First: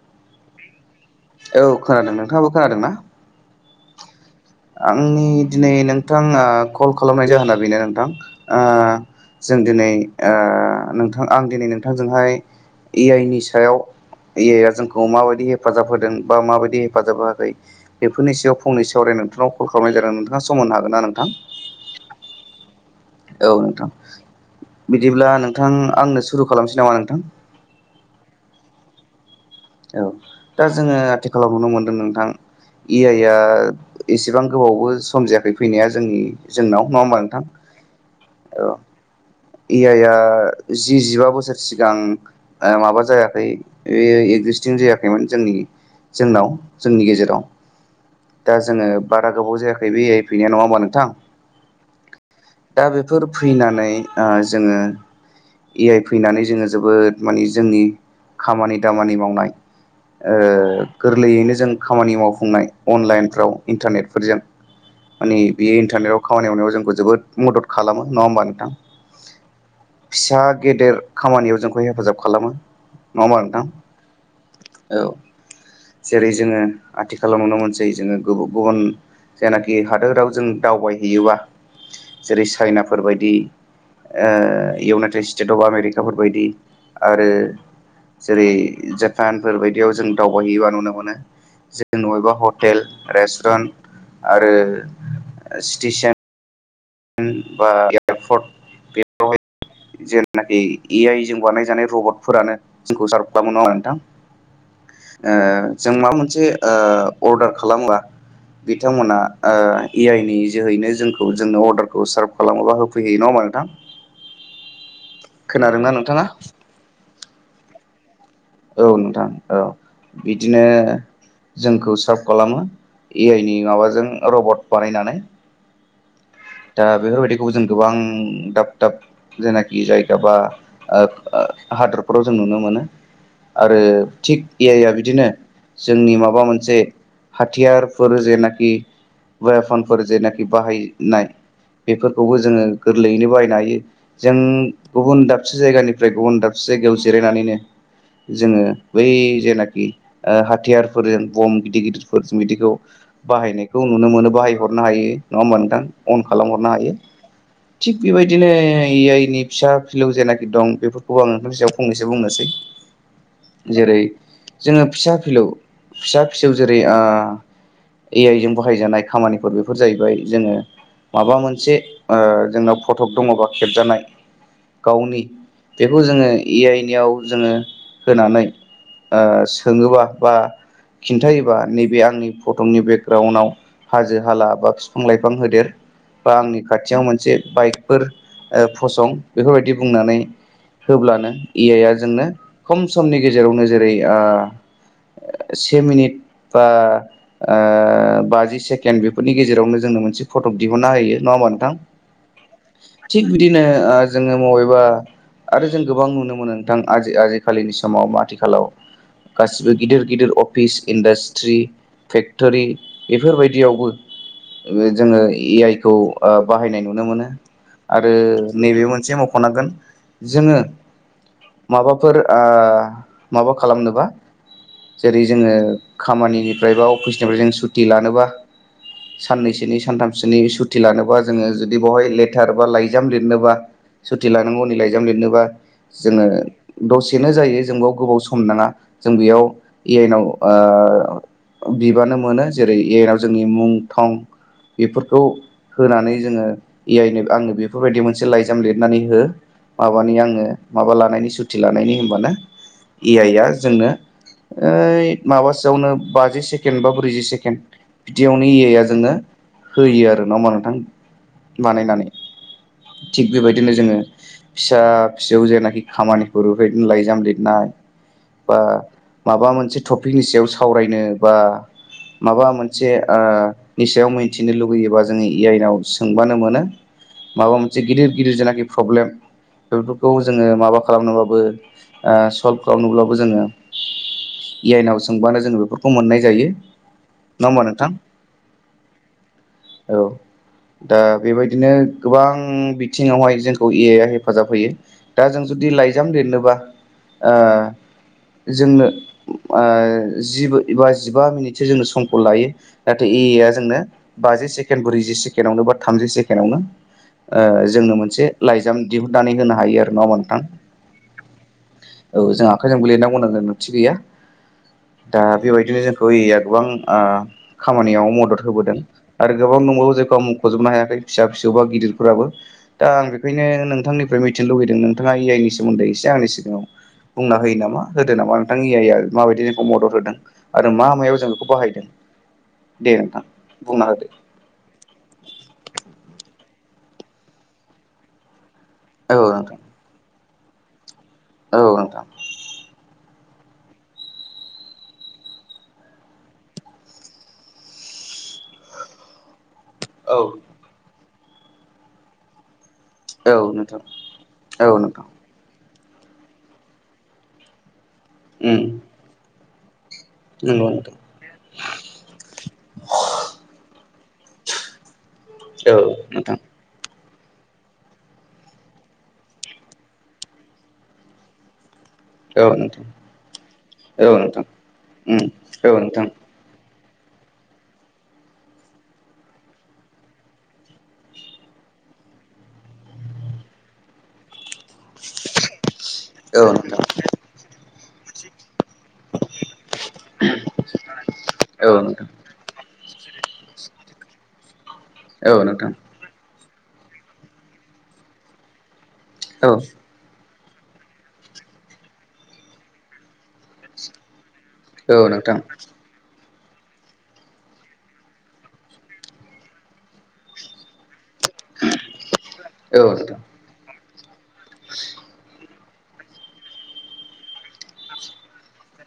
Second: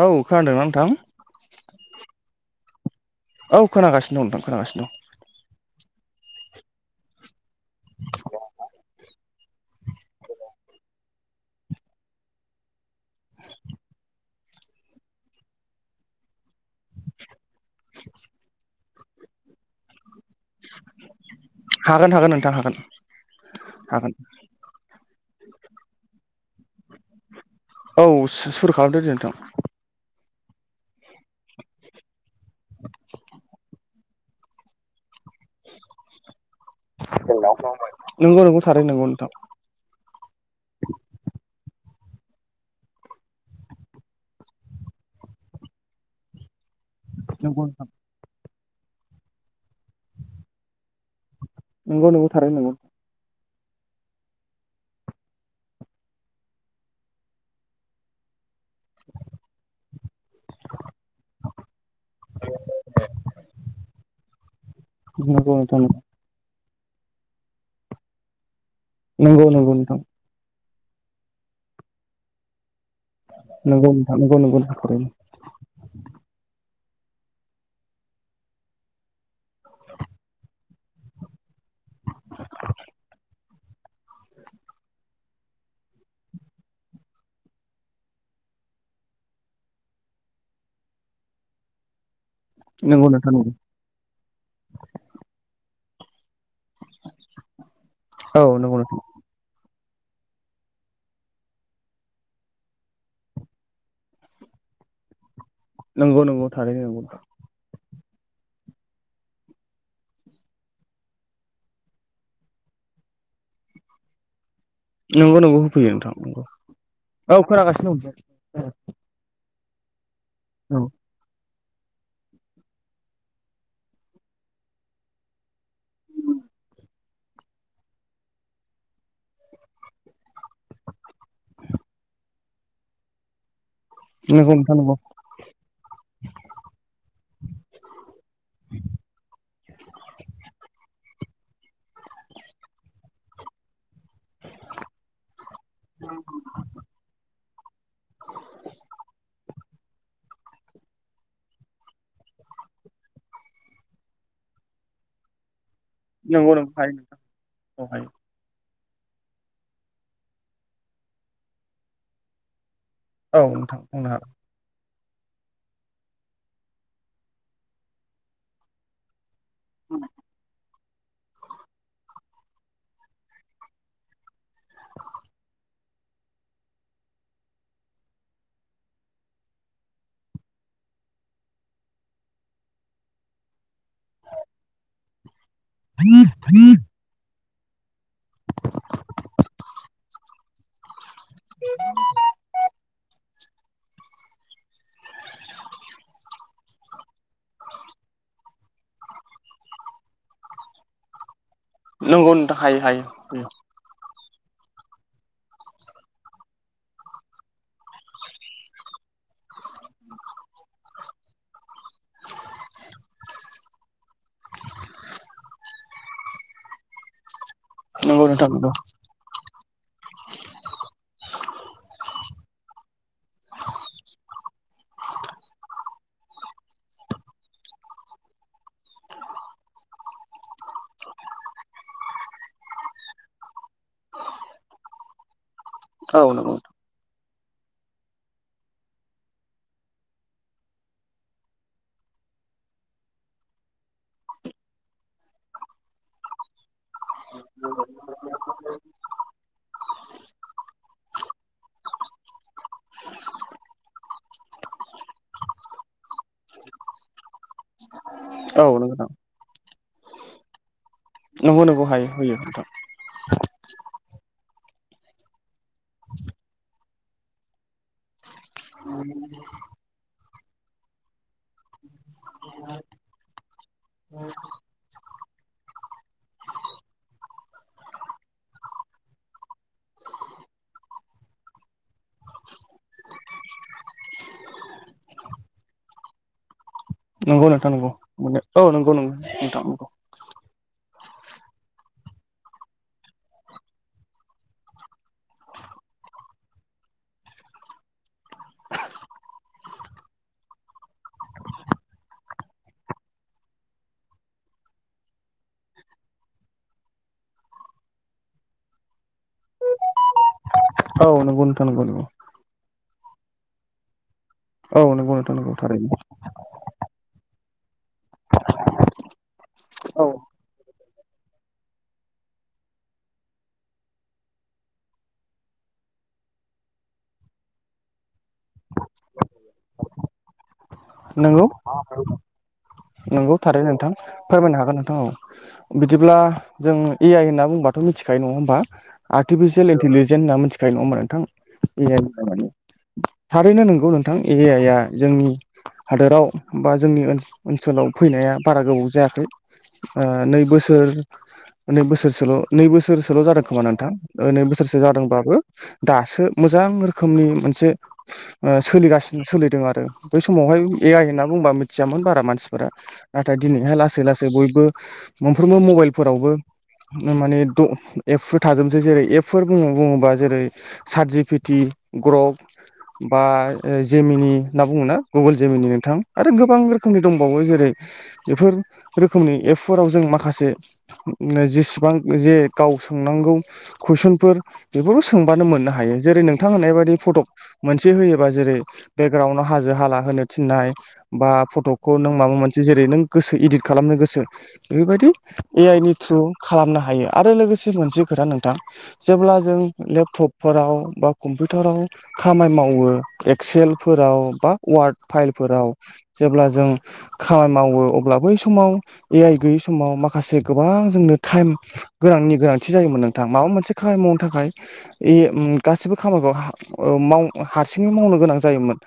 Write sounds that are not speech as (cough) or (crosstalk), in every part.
औ खोनादोंना नोंथां औ खोनादों नोंथाङाबो खोनादोंना? औ खोनागासिनो दं नोंथां खोनागासिनो आंनि दिनै नोंथांनाव कल खालामनाय जाहोना बेनो नोंथां ओ जों दिनै नोंथां ओ आं दिनै नोंथांजोंहाय ए आइ नि सायाव ए आइ आ जोंखौ माबायदि हेफाजाब होदों बा माबायदि हेफाजाब होआखै बेफोरनि सायाव फंनैसो सावरायनो नोंथांनाव कल खालामनाय जादों नोंथां। नोंथाङा सम होनो हागोन ना नोंथां? दं हागोन हागोन नोंथां हागोन औ नोंथां हागोन बिदिब्ला नोंथां आंनो सुरु खालामसै नामा नोंथां। औ सुरु खालामदो दे नोंथां। औ दा जोङो आथिखालाव नुनो मोनदों नोंथां। ए आइ आ एसेबां गोबावबो सम जायाखै फैनाया जोंनि जोंनाव नङा होमबा नोंथां नंगौ नंगौ औ थारै नंगौ नोंथां इ आइ आ जि जिबा बोसोर सि गां माबा जायाखै बे एगजिस्टिं जायाखैमोन जोंनि जोंनाव जोंनि गेजेराव नंगौ नोंथां दा जोङो बारा गोबाव जायाखै ए आइ फैनाया नङा होमब्ला नों नंगौ नंगौ थारैनो नंगौ। बेफोर फैनानै ओ जोङो ए आइ फैनानै जोङो जोबोद माने जोंनि खामानि दामानि मावनाय ओ गोरलैयैनो जों खामानि मावफुंनाय अनलाइनफ्राव इन्टारनेटफोरजों माने नंगौ नंगौ बेयो नोंथां इन्टारनेटआव खामानि मावनायाव जोंखौ जोबोद मदद खालामो नङा होमबा नोंथां। नंगौ नंगौ नोंथां। फिसा गेदेर खामानियाव जोंखौ हेफाजाब खालामो। नङा होमबा नोंथां नंगौ नोंथां नंगौ नंगौ नोंथां औ थारैनो जेरै जोङो आथिखालाव नुनो मोनसै जोङो गुबुन गुबुन जेनाखि हादोराव जों दावबायहैयोबा जेरै चाइनाफोरबायदि ओ इउनाइटेड स्टेट अब आमेरिकाफोरबायदि आरो जेरै जापानफोर बायदियाव जों दावबायहैयोबा नुनो मोनो जों (unintelligible) हटेल नंगौ नोंथां नंगौ रेस्टुरेन्ट आरो स्टेसन बा एयारपर्ट औ नंगौ नोंथां बेफोरावहाय जेनाखि ए आइ जों बानायजानाय रबटफोरानो जोंखौ सारभ खालामो। नङा होमबा नोंथां? ओ जों माबा नंगौ नंगौ मोनसे थारैनो नंगौ अर्डार खालामोब्ला बिथांमोना ओ ए आइ नि जोहैनो जोंखौ जोंनो अर्डार खौ सार्भ खालामोबा होफैयो नङा ओमबा नोंथां। नंगौ नंगौ खोनादोंना होफैयो नोंथां नोंथाङा? नंगौ औ खोनागासिनो दं दे। औ नोंथां औ बिदिनो नोंथां औ जोंखौ सार्भ खालामो ए आइ नि माबाजों रबट बानायनानै दा बेफोरबायदिखौ जों गोबां दाब दाब जेनाखि जायफोराबा बेफोराव जों नुनो मोनो। आरो थिग नंगौ ए नोंथां आइ आ नंगौ बिदिनो जोंनि माबा मोनसे हाथियार जेनाखि वेपनफोर जेनाखि बाहायनाय बेफोरखौबो जोङो गोरलैयैनो बाहायनो हायो। जों गुबुन दाबसे जायगानिफ्राय गुबुन दाबसे जायगायाव जिरायनानैनो जोङो बै जेनाखि हाथियारफोरजों बम्ब गिदिर गिदिरफोर बिदिखौ बाहायनायखौ नुनो मोनो, बाहाय हरनो हायो। नङा होमबा नोंथां? अन नंगौ नों खालामहरनो हायो नोंथां औ थिग हायो बेबायदिनो आ आइ नि फिसा फिलौ जेनाखि दं। बेफोरखौ आं नोंथांनि सायाव फंनैसो बुंनोसै। औ नोंथां जेरै बुंनो हागोन। जोङो फिसा फिलौ फिसा फिसौ जेरै ओ ए आइ जों बाहाय जानाय खामानि बेफोर जाहैबाय जोङो माबा मोनसे ओ जोंनाव फटक दङबा खेबजानाय गावनि बेखौ जोङो ए आइ नियाव जोङो होनानै ओ सोङोबा बा खिन्थायोबा नैबे आंनि फटनि बेकग्राउन्डआव हाजो हाला बा बिफां लाइफां होदेर बा हागोन आंनि खाथियाव मोनसे बाइकफोर फसं बेफोरबायदि बुंनानै होब्लानो ए आइआ जोंनो खम समनि गेजेरावनो आ जेरै से मिनिट बा ओ बाजि सेेकेण्ड बेफोरनि गेजेरावनो जोङो मोनसे फटक दिहुनना होयो नङा होनबा नोंथां नंगौ नोंथां हायो हायो थिग बिदिनो ओ जोङो मबेबा आरो जों गोबां नुनो मोनो नोंथां आजि आजिखालिनि समाव आथिखालाव गासिबो गिदिर गिदिर अफिस इडास ट्रि फेक्टरि बेफोरबायदियावबो जोङो ए आइ खौ ओ बाहायनाय नुनो मोनो। आरो नंगौ नोंथां नंगौ नैबे मोनसे मख'नांगोन जोङो माबाफोर ओ माबा खालामनोबा जेरै जोङो खामानिनिफ्राय बा अफिसनिफ्राय जों सुटि लानोबा साननैसोनि सानथामसोनि सु थि लानोबा जोङो जुदि बेवहाय लेट थार बा लाइजाम लिरनोबा सुटि लानांगौनि लाइजाम लिरनोबा जोङो औ नंगौ दसे सेनो जायो जों बेयाव गोबाव सम नाङा जों बेयाव ए आइनाव ओ बिबानो मोनो जेरै ए आइ नाव जोंनि मुं थं बेफोरखौ होनानै जोङो ए आइनो आंनो बेफोरबायदि मोनसे लाइजाम लिरनानै हो। माबानि आङो माबा लानायनि सुथि लानायनि होनबानो ए आइ आ जोंनो ओइत माबा सोयावनो बाजि सेकेण्ड बा ब्रैजि सेकेणड बिदियावनो ए औ आय आ नंगौ जोंनो होयो आरो नामा नोंथां। नंगौ नंगौ बानायनानै हायो होयो नोंथां। थिग बेबायदिनो जोङो फिसा फिसौ जेनाखि खामानिखौ बेफोरदिनो लाइजाम लिरनाय बा माबा मोनसे टपिकनि सायाव सावरायनो बा माबा मोनसे ओ नि सायाव मै मिथिनो लुगैयोबा जोङो ए आइनाव सोंबानो मोनो। माबा मोनसे गिदिर गिदिर जेनाखि प्रब्लेम बेफोरखौ जोङो माबा खालामनोबाबो सल्भ खालामनोब्लाबो जोङो ए आइ नाव सोंबानो जों बेफोरखौ मोननाय जायो। नङा नंगौ होमबा नोंथां नंगौ औ नंगौ नगौ नोंथां नगौ। औ दा बेबायदिनो गोबां बिथिङावहाय जोंखौ ए आइआ हेफाजाब होयो दा जों जु जुदि लाइजाम लिरनोबा ओ जोंनो जि ओ जि बा जिबा मिनिटसो जोंनो समखौ लायो नाथाय ए आइ जोंनो बाजि सेकेण्ड ब्रैजि सेकेण्डआवनो बा थामजि सेकेण्डवनो ओ जोंनो मोनसे लाइजाम दिहुननानै होनो हायो आरो नङा होमबा नोंथां। औ नंगौ नोंथां नंगौ नंगौ औ जों आखाइजोंबो लिरनांगौ जों गोनांथि गैया। औ नंगौ दा नोंथां नंगौ बेबायदिनो थारैनो जोंखौ ए आइया गोबां ओ खामानियाव मदद होबोदों। आरो गोबां दंबावो औ जायखौ आं मख'जोबनो हायाखै फिसा फिसौ बा गिदिरफोराबो दा आं बेखायनो नोंथांनि निफ्राय मिथिनो लुुबैदों नोंथाङा ए आइनि सोमोन्दै एसे आंनि सिगाङाव बुंना होयो नामा होदो नामा नोंथां ए आइआ माबायदि जोंखौ मदद होदों आरो मा मायाव जों बेखौ नंगौ बाहायदों दे नोंथां नंगौ थारैनो बुंना नोंथां होदो फोरमायनो हागोन नोंथां औ बिदिब्ला जों ए आइ होनना बुंबाथथ' मिथिखायो नङा होमा औ नोंथां आर्टिफिसियेल इन्टेलिजेन्स होनना मिथिखायो नङा होनबा नोंथां औ ए आय नोंथां निखामानि थारैनो नंगौ नोंथां ए आयया जोंनि हादोराव बा जोंनि ओनसोलाव फैनाया बारा गोबाव जायाखै ओ औ नै बोसोर नै बोसोरसोल' नै बोसोर बोसोरसोल' जादों खोमा नोंथां नोंथाङा नै औ बोसोरसो नोंथां जादोंबाबो दासो मोजां रोखोमनि मोनसे उम सोलिगासिनो सोलिदों आरो। बै समावहाय नंगौ ए नोंथां आइ होनना बुंबा मिथियामोन बारा मानसिफोरा नाथाय दिनैहाय लासै लासै बयबो मोनफ्रोमबो औ मबाइलफोरावबो नोंथां माने ग्रप औ नोंथां बा औ जेमिनि नोंथां होनना बुङो ना उम गगोल जेमिनि औ नोंथां आरो गोबां रो दंबावो जेरै बेफोर रोखोमनि एपफोराव जों माखासे जि गोबां जे गाव सोंनांगौ कुइसनफोर। बेफोरखौ सोंबानो मोननो हायो जेरै नोंथां होननायबायादि फट' मोनसे होयोबा जेरै बेकग्राउडाव हाजो हाला होनो थिन्नाय बा औ पतकखौ नोंथां नों माबा मोनसे जेरै नों गोसो इदिद खालाम नो गोसो बेफोरबादि औ नोंथां एआइ नि त्रु। खालामनो हायो आरो लोगोसे मोनसे खोथा नोंथां जेब्ला औ जों लेपटप फोराव बा कम्पिउटाराव खामानि मावो एक्सेलफोराव बा वार्ड नोंथां फायेलफोराव जेब्ला जों खामानि मावो अब्ला बै समाव ए आइ गैयै समाव माखासे गोबां जोंनो टाइम गोनांनि गोनांथि जायोमोन नोंथां माबा मोनसे खामानि मावनो थाखाय ए उम गासैबो खामानिखौ हा ओ माव हारसिंङै मावनो गोनां जायोमोन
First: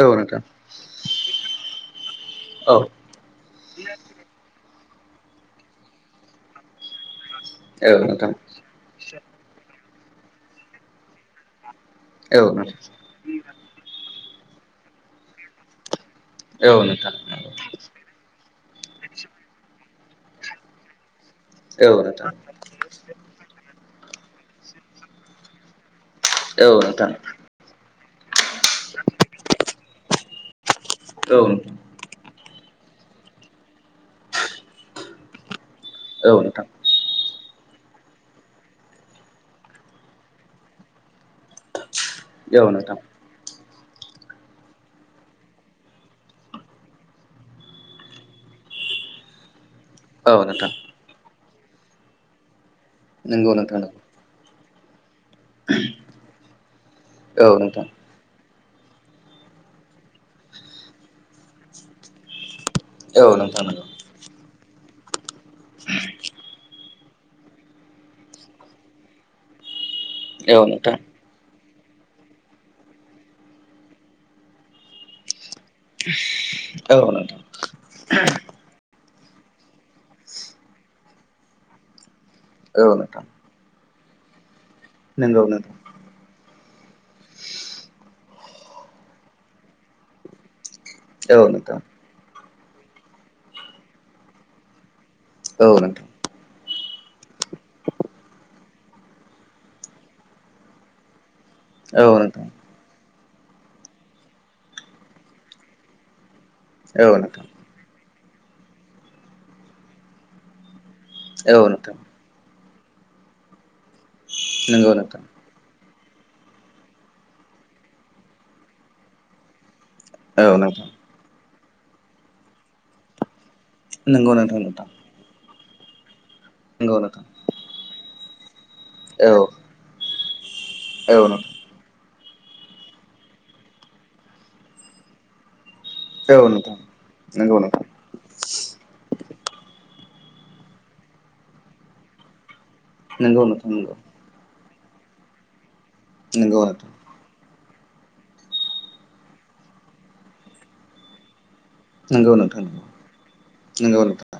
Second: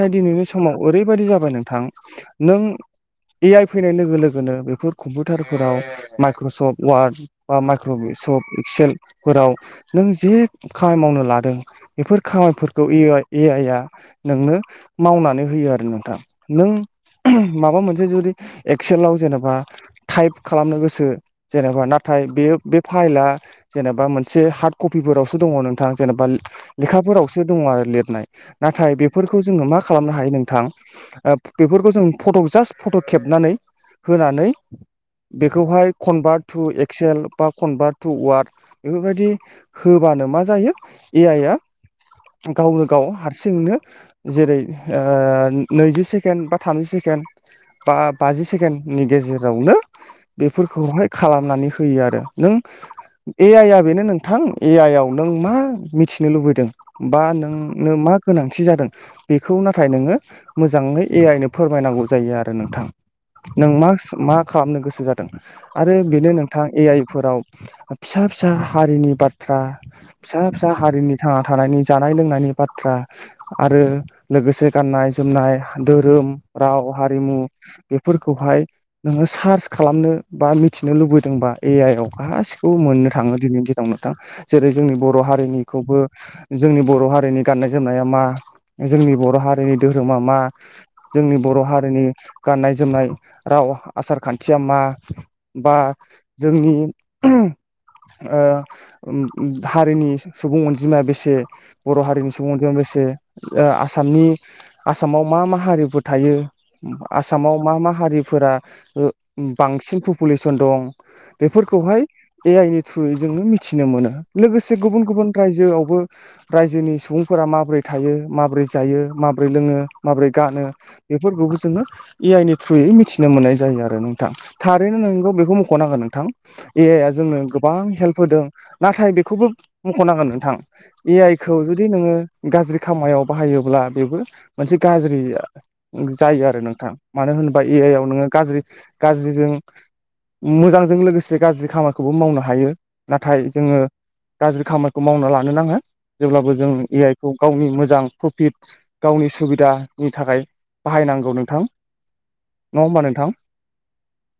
औ नोंथां दिनैनि समाव ओरै बेबायदि जाबाय नोंथां नों औ ए आइ फैनाय लोगो लोगोनो बेखौ कम्पिउटारफोराव माइक्रसफ्ट वार्ड बा औ नोंथां माइक्र'सफ्ट एक्सेल फोराव नों जे खामानि मावनो लादों बेफोर औ नोंथां खामानिफोरखौ ए आइ ए आइआ नोंनो मावनानै होयो आरो नोंथां नों औ नोंथां उमह माबा मोनसे जुदि एक्सेलाव जेनेबा टाइप खालामनो गोसो जेनेबा औ नाथाय नोंथां बेयो बे फाइला जेनेबा मोनसे हार्ट कफिफोरावसो दंङ नोंथां जेनेबा औ नोंथां औ नोंथां लेखाफोरावसो दंङ आरो लिरनाइ नाथाय बेफोरखौ जोंङो मा खालामनो हायो नोंथां ओ औ बेफोरखौ जों फट'क जास्ट फट' खेबनानै होनानै बेखौहाय खनबा नोंथां थु एकसेल बा कनभार्ट टु वार्द बेफोरबायदि होबानो मा जायो ए आइ आ औ गगावनो नोंथां गाव हारसिंनो जेरै ओ नैजि सेकेण्ड बा थामजि सेकेण्ड बा बाजि सेकेण्डनि गेजेरावनो औ नोंथां बेफोरखौहाय खालामनानै होयो आरो नों ए नंगौ आइआ नोंथां बेनो नोंथां ए आइयाव नों मा मिथिनो लुबैदों बा औ नोंथां नोंनो मा गोनांथि जादों बेखौ नाथाय नोंङो मोजांङै ए आइनो फोरमायनांगौ जायो आरो नोंथां औ नोंथां नों नंगौ मासों मा खालामनो गोसो जादों? आरो बेनो नोंथां ए आइ फोराव फिसा फिसा हारिनि बाथ्रा फिसा औ फिसा नोंथां हारिनि थांना थानायनि जानाय लोंनायनि बाथ्रा आरो लोगोसे गाननाय जोमनाय हा धोरोम राव औ नोंथां औ हारिमु नोंथां बेफोरखौहाय नोंङो सार्च खालामनो बा मिथिनो लुबैदोंबा ए आइ याव गासिखौबो मोननो थांङो दिनैनि दि नाव नोंथां जेरै जोंनि बर' नंगौ नोंथां हारिनिखौबो जोंनि बर' हारिनि गाननाय जोमनाया मा जोंनि बर' हारिनि धोरोमा मा जोंनि औ बर' नोंथां हारिनि गाननाय जोमनाय राव आसार खान्थिया मा बा औ नोंथां जोंनि उमह ओ ओम उम हारिनि सुबुं अनजिमाया बेसे बर' औ हारिनि नोंथां सुबुं अनजिमाया बेसे ओ आसामनि आसामाव मा मा हारिफोर थायो औ आसामाव मा मा हारि फोरा ओ बांसिन फुफुलेसन दं नोंथां औ बेफोरखौहाय ए आइनि थ्रुयै जोंङो मिथिनो मोननो नोंथां लोगोसे नंगौ गुबुन नोंथां गुबुन रायजोआवबो रायजोनि सुबुंफोरा माबोरै थायो माबोरै जायो माबोरै लोंङो माबोरै औ गानो नोंथां बेफोरखौबो जोंङो ए आइ नि थ्रुयै मिथिनो मोननाय जायो। जायो आरो नोंथां नंगौ थारैनो नोंथां नोंगौ बेखौ मख' नांगोन नोंथां ए नंगौ आइया नोंथां जोंनो गोबां हेलफ होदों नाथाय औ बेखौबो मख'नांगोन नोंथां ए औ आइ नोंथां खौ जुदि नोंङो गाज्रि समायाव बाहायोब्ला बेबो मोनसे गाज्रि जायो आरो नोंथां मानो नंगौ होनोबा ए नोंथां आइयाव नोंङो गाज्रि गाज्रिजों मोजांजों लोगोसे गाज्रि खामानिखौबो मावनो हायो नाथाय नंगौ नोंथां जोंङो नंगौ गाज्रि खामानि खौमावना लानो नांङा जेब्लाबो नंगौ जों नोंथां ए आइ खौ मि-मोजां टपिक गावनि सुबिदानि थाखाय बाहायनांगौ नोंथां नंगौ नोंथां नङा होमबा नोंथां नंगौ नोंथां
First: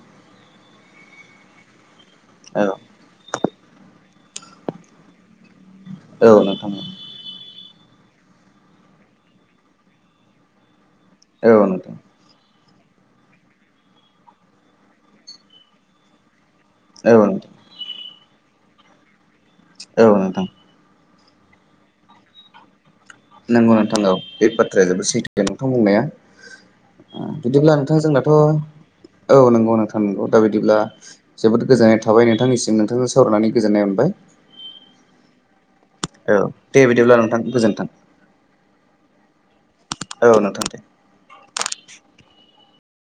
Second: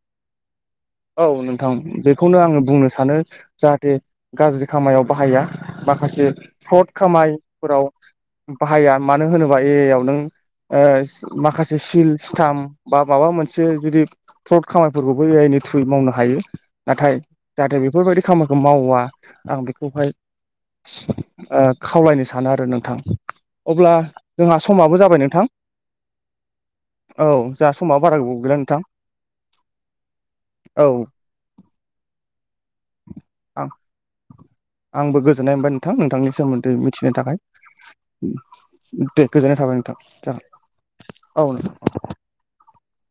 औ नोंथां बेखौनो आंङो औ बुंनो सानो जाहाथे गाज्रि खामानियाव बाहाया माखासे औ नोंथां फ्लद खामायफोराव बाहाया मानो होनोबा ए आइयावनों ओ औ माखासे नोंथां सिल स्टाम्प बा माबा मोनसे जुदि फ्रड खामानिफोरखौबो ए आइ नि थ्रुयै मावनो हायो। नाथाय औ नोंथां जाहाथे बेफोरबायदि खामानिखौ मावा आं बेखौहाय औ नोंथां ओ खावलायनो सानो आरो नों नंगौ नोंथां औ बे बाथ्राया जोबोर सैथो नोंथां बुंनाया ओ औ जोंहा बिदिब्ला नोंथां समाबो बारा जोंनाथ' गोबाव गैला नोंथां औ नंगौ नोंथां नंगौ दा बिदिब्ला औ जोबोद गोजोननाय थाबाय नोंथांनिसिम नोंथांजों सावरायनानै आं गोजोननाय मोनबाय आंबो गोजोननाय मोनबाय नोंथां नोंथांनि औ सोमोन्दै दे बिदिब्ला मिथिनो नोंथां थाखाय गोजोन्थों दे गोजोननाय थाबाय नोंथां औ नोंथां दे जागोन औ नोंथां